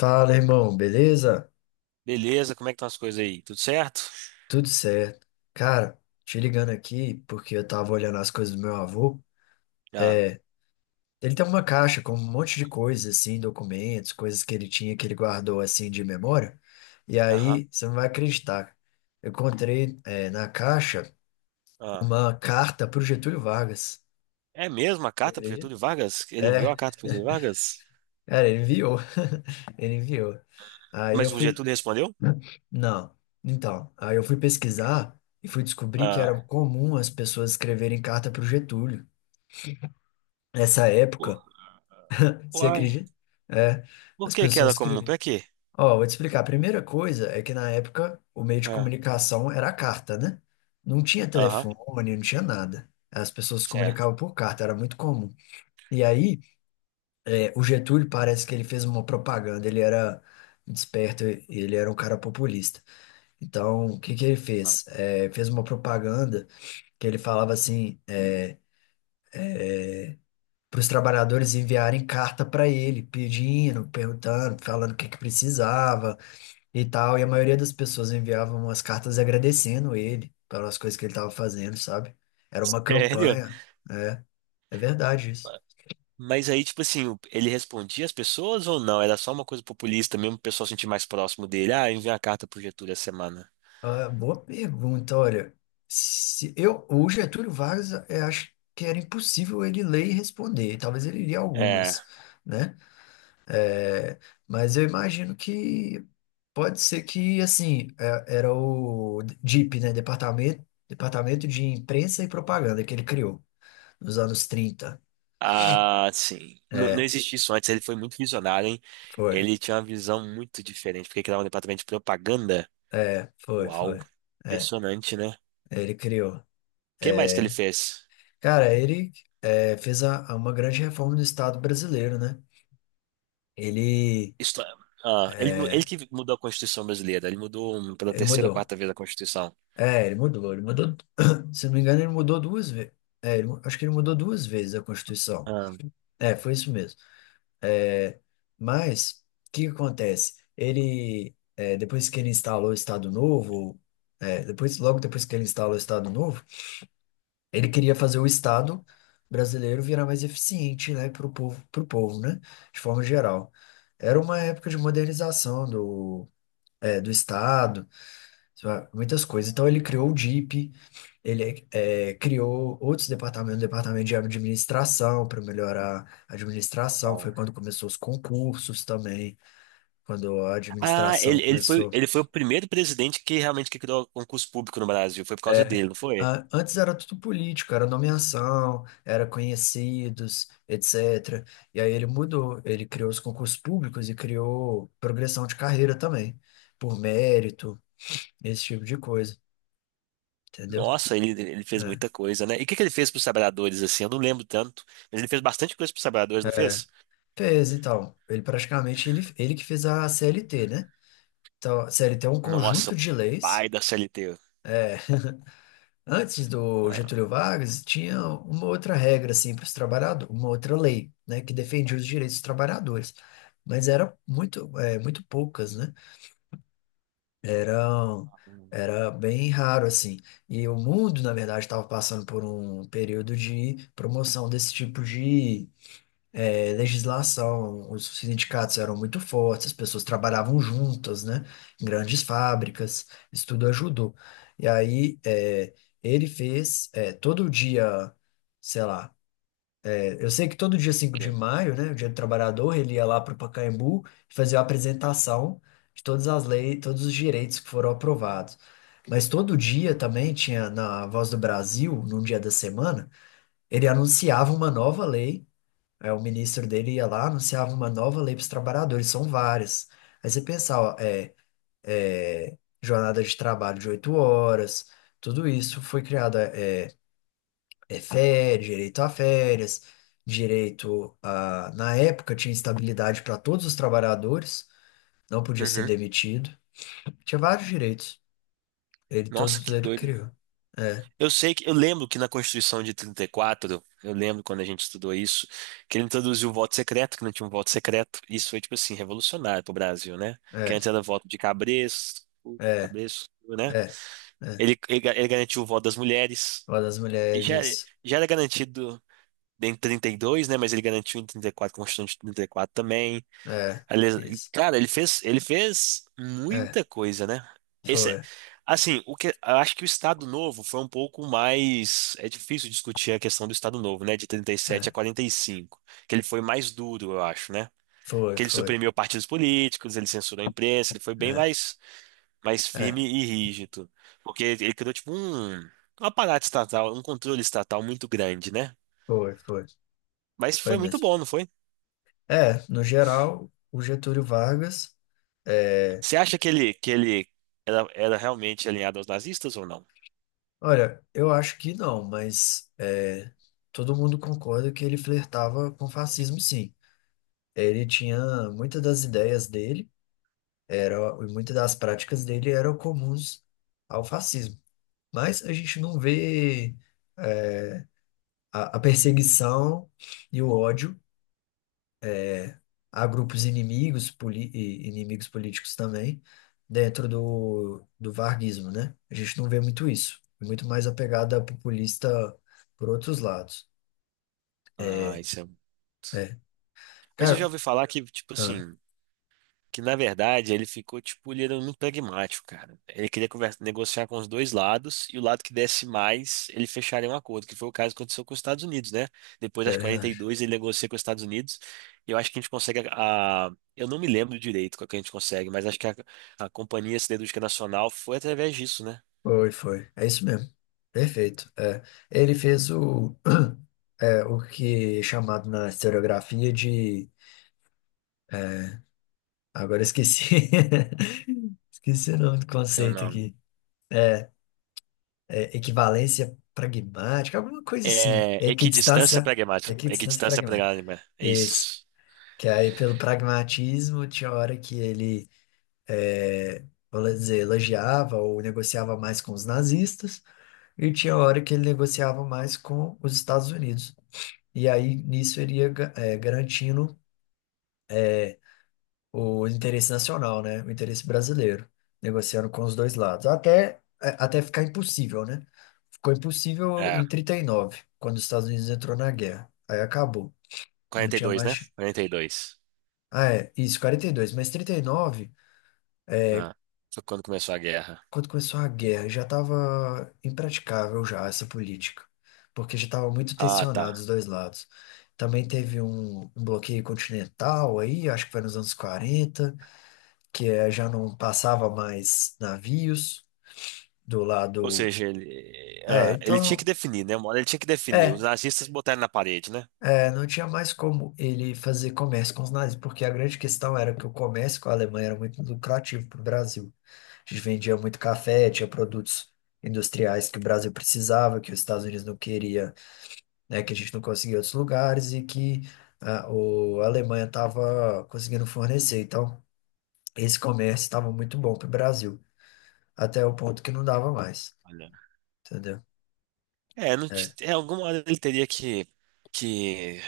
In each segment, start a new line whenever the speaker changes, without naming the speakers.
Fala, irmão, beleza?
Beleza, como é que estão as coisas aí? Tudo certo?
Tudo certo. Cara, te ligando aqui porque eu tava olhando as coisas do meu avô.
Ah,
É, ele tem uma caixa com um monte de coisas, assim, documentos, coisas que ele tinha que ele guardou, assim, de memória. E
aham.
aí, você não vai acreditar. Eu encontrei, na caixa
Ah.
uma carta pro Getúlio Vargas.
É mesmo a
Você
carta pro
acredita?
Getúlio Vargas? Ele enviou
É,
a carta pro Getúlio Vargas?
cara, ele enviou. Ele enviou. Aí eu
Mas o
fui
Getúlio respondeu?
Não. Então, aí eu fui pesquisar e fui descobrir que
Ah,
era comum as pessoas escreverem carta para o Getúlio. Nessa
por-
época, você
uai,
acredita? É,
por
as
que que
pessoas
era comum?
escreviam.
Pra quê?
Ó, vou te explicar. A primeira coisa é que na época o meio de
Ah,
comunicação era a carta, né? Não tinha
aham,
telefone, não tinha nada. As pessoas se
certo.
comunicavam por carta, era muito comum. E aí, o Getúlio parece que ele fez uma propaganda, ele era desperto, ele era um cara populista. Então, o que que ele
Ah,
fez? Fez uma propaganda que ele falava assim, para os trabalhadores enviarem carta para ele, pedindo, perguntando, falando o que que precisava e tal. E a maioria das pessoas enviavam umas cartas agradecendo ele pelas coisas que ele estava fazendo, sabe? Era uma
Sério?
campanha. É, É verdade isso.
Mas aí, tipo assim, ele respondia as pessoas ou não? Era só uma coisa populista mesmo, o pessoal sentir mais próximo dele. Ah, enviar a carta pro Getúlio essa semana.
Ah, boa pergunta, olha. Se eu, o Getúlio Vargas, eu acho que era impossível ele ler e responder. Talvez ele lia
É.
algumas, né? É, mas eu imagino que pode ser que, assim, era o DIP, né? Departamento de Imprensa e Propaganda que ele criou nos anos 30.
Ah, sim. Não
É,
existia isso antes, ele foi muito visionário, hein?
foi.
Ele tinha uma visão muito diferente, porque criava um departamento de propaganda.
É, foi,
Uau,
foi. É,
impressionante, né? O
ele criou.
que mais que ele fez?
Cara, ele fez a uma grande reforma no Estado brasileiro, né? Ele,
Isto- ah, ele, ele que mudou a Constituição brasileira, ele mudou pela
ele
terceira ou
mudou.
quarta vez a Constituição.
É, ele mudou, ele mudou. Se não me engano, ele mudou duas vezes. É, acho que ele mudou duas vezes a Constituição.
Ah,
É, foi isso mesmo. É, mas o que que acontece? Ele depois que ele instalou o Estado Novo, depois logo depois que ele instalou o Estado Novo, ele queria fazer o Estado brasileiro virar mais eficiente, né, para o povo, pro povo, né, de forma geral. Era uma época de modernização do Estado muitas coisas. Então ele criou o DIP, ele criou outros departamentos, o departamento de administração para melhorar a administração. Foi
uau.
quando começou os concursos também, quando a
Ah, ele,
administração
ele foi,
começou.
ele foi o primeiro presidente que realmente que criou concurso público no Brasil, foi por causa
É,
dele, não foi?
antes era tudo político, era nomeação, era conhecidos, etc. E aí ele mudou, ele criou os concursos públicos e criou progressão de carreira também, por mérito, esse tipo de coisa, entendeu?
Nossa, ele fez
É,
muita coisa, né? E o que, que ele fez pros Sabradores, assim? Eu não lembro tanto, mas ele fez bastante coisa pros Sabradores, não
é.
fez?
Fez, então. Ele praticamente ele que fez a CLT, né? Então, a CLT é um
Nossa,
conjunto
o
de
pai
leis.
da CLT.
Antes do
Ah,
Getúlio Vargas, tinha uma outra regra assim para os trabalhadores, uma outra lei, né, que defendia os direitos dos trabalhadores. Mas era muito, muito poucas, né? Eram
hum,
era bem raro assim. E o mundo, na verdade, estava passando por um período de promoção desse tipo de legislação, os sindicatos eram muito fortes, as pessoas trabalhavam juntas, né, em grandes fábricas, isso tudo ajudou. E aí ele fez todo dia, sei lá, eu sei que todo dia 5 de
que-
maio, né, o Dia do Trabalhador, ele ia lá para o Pacaembu e fazia a apresentação de todas as leis, todos os direitos que foram aprovados. Mas todo dia também tinha na Voz do Brasil, num dia da semana, ele anunciava uma nova lei. O ministro dele ia lá, anunciava uma nova lei para os trabalhadores, são várias. Aí você pensava, é, jornada de trabalho de 8 horas, tudo isso foi criado, é férias, direito a... Na época tinha estabilidade para todos os trabalhadores, não podia ser
Uhum.
demitido, tinha vários direitos, ele
Nossa,
todos
que
ele
doido.
criou. É,
Eu sei que eu lembro que na Constituição de 34, eu lembro quando a gente estudou isso, que ele introduziu o voto secreto, que não tinha um voto secreto. Isso foi, tipo assim, revolucionário pro Brasil, né? Que
é,
antes era voto de cabresto,
é,
cabresto, né?
é, é.
Ele garantiu o voto das mulheres.
Uma das
E
mulheres,
já,
isso.
já era garantido em trinta e dois, né? Mas ele garantiu em 34, Constituição de 34 também.
É,
Aliás, e,
isso.
cara, ele fez
É,
muita coisa, né? Esse,
foi.
assim, o que, eu acho que o Estado Novo foi um pouco mais. É difícil discutir a questão do Estado Novo, né? De trinta e sete a
É.
45 que ele foi mais duro, eu acho, né?
Foi,
Que ele
foi.
suprimiu partidos políticos, ele censurou a imprensa, ele foi bem
É,
mais firme
é,
e rígido. Porque ele criou, tipo, um aparato estatal, um controle estatal muito grande, né?
foi, foi.
Mas
Foi
foi muito
mesmo.
bom, não foi?
É, no geral, o Getúlio Vargas. É,
Você acha que ele era realmente alinhado aos nazistas ou não?
olha, eu acho que não, mas todo mundo concorda que ele flertava com fascismo, sim. Ele tinha muitas das ideias dele, era, e muitas das práticas dele eram comuns ao fascismo. Mas a gente não vê é, a perseguição e o ódio a grupos inimigos, e inimigos políticos também, dentro do varguismo, né? A gente não vê muito isso. É muito mais a pegada populista por outros lados.
Ah,
É,
isso é...
é.
Mas eu já
Cara,
ouvi falar que, tipo
ah,
assim, que na verdade ele ficou, tipo, ele era muito pragmático, cara. Ele queria conversa, negociar com os dois lados e o lado que desse mais, ele fecharia um acordo, que foi o caso que aconteceu com os Estados Unidos, né? Depois
é
das
verdade.
42, ele negocia com os Estados Unidos e eu acho que a gente consegue eu não me lembro direito qual que a gente consegue, mas acho que a Companhia Siderúrgica Nacional foi através disso, né?
Foi, foi. É isso mesmo. Perfeito. É. Ele fez o, o que é chamado na historiografia de. Agora eu esqueci. Esqueci o nome do
É o
conceito
nome.
aqui. Equivalência pragmática, alguma coisa assim.
É, equidistância pragmática.
Equidistância
Equidistância
pragmática.
pragmática.
Isso.
Isso.
Que aí, pelo pragmatismo, tinha hora que ele, vamos dizer, elogiava ou negociava mais com os nazistas, e tinha hora que ele negociava mais com os Estados Unidos. E aí, nisso, ele ia garantindo o interesse nacional, né? O interesse brasileiro, negociando com os dois lados, até, até ficar impossível, né? Ficou impossível
É,
em 39 quando os Estados Unidos entrou na guerra. Aí acabou, não tinha
42, né?
mais.
42.
Ah, é, isso, 42. Mas 39,
Ah, foi quando começou a guerra.
quando começou a guerra, já estava impraticável já essa política, porque já estava muito
Ah,
tensionado
tá.
os dois lados. Também teve um, bloqueio continental aí, acho que foi nos anos 40, que já não passava mais navios. Do
Ou
lado.
seja, ele,
É,
ah, ele tinha que
então.
definir, né? Uma hora ele tinha que definir. Os
É,
nazistas botaram na parede, né?
é, não tinha mais como ele fazer comércio com os nazis, porque a grande questão era que o comércio com a Alemanha era muito lucrativo para o Brasil. A gente vendia muito café, tinha produtos industriais que o Brasil precisava, que os Estados Unidos não queria, né, que a gente não conseguia em outros lugares e que ah, a Alemanha estava conseguindo fornecer. Então, esse comércio estava muito bom para o Brasil, até o ponto que não dava mais,
Olha.
entendeu?
É, não,
É,
é, alguma hora ele teria que, que,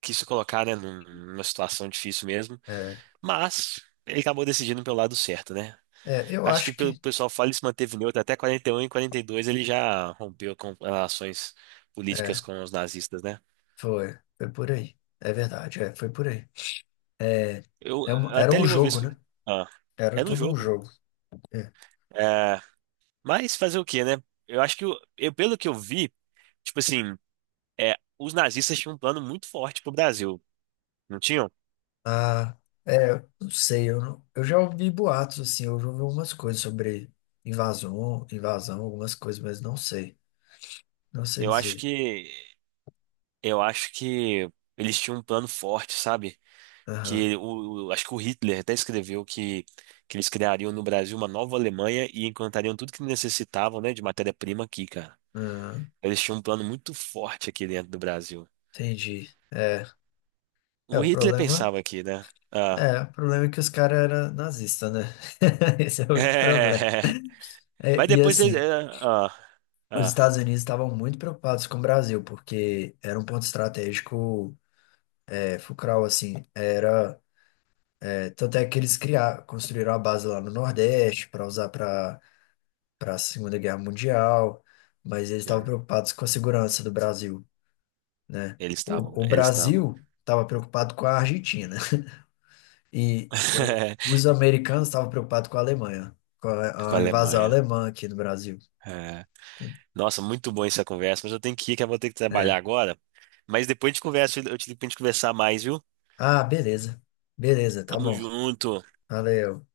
que se colocar, né, numa situação difícil mesmo.
é,
Mas ele acabou decidindo pelo lado certo, né?
é, eu
Acho que
acho
pelo
que.
pessoal fala ele se manteve neutro até 41 e 42 ele já rompeu com relações políticas
é,
com os nazistas, né?
Foi, foi por aí. É verdade, foi por aí. É,
Eu
era
até
um
li uma vez
jogo,
que
né?
ah,
Era
é no
todo um
jogo.
jogo. É.
É, mas fazer o quê, né? Eu acho que eu, pelo que eu vi, tipo assim, é, os nazistas tinham um plano muito forte pro Brasil, não tinham?
Ah, eu não sei, eu, não- eu já ouvi boatos, assim, eu já ouvi algumas coisas sobre invasão, invasão, algumas coisas, mas não sei. Não sei
Eu acho
dizer.
que eu acho que eles tinham um plano forte, sabe?
Aham,
Que acho que o Hitler até escreveu que, eles criariam no Brasil uma nova Alemanha e encantariam tudo que necessitavam, né, de matéria-prima aqui, cara.
aham,
Eles tinham um plano muito forte aqui dentro do Brasil.
entendi. É, é,
O
o
Hitler
problema.
pensava aqui, né? Ah,
É, o problema é que os caras eram nazistas, né? Esse é o único problema.
mas
É, e
depois eles,
assim,
ah,
os
ah,
Estados Unidos estavam muito preocupados com o Brasil, porque era um ponto estratégico. É, Fucral, assim, era. Tanto é que eles criaram, construíram a base lá no Nordeste para usar para a Segunda Guerra Mundial, mas eles estavam
sim,
preocupados com a segurança do Brasil, né?
eles estavam,
O
eles estavam
Brasil estava preocupado com a Argentina e os americanos estavam preocupados com a Alemanha, com
com
a,
a
a invasão
Alemanha.
alemã aqui no Brasil,
É. Nossa, muito bom essa conversa, mas eu tenho que ir, que eu vou ter que trabalhar
né?
agora. Mas depois a gente conversa, eu te digo pra gente conversar mais, viu?
Ah, beleza, beleza, tá
Tamo
bom,
junto.
valeu.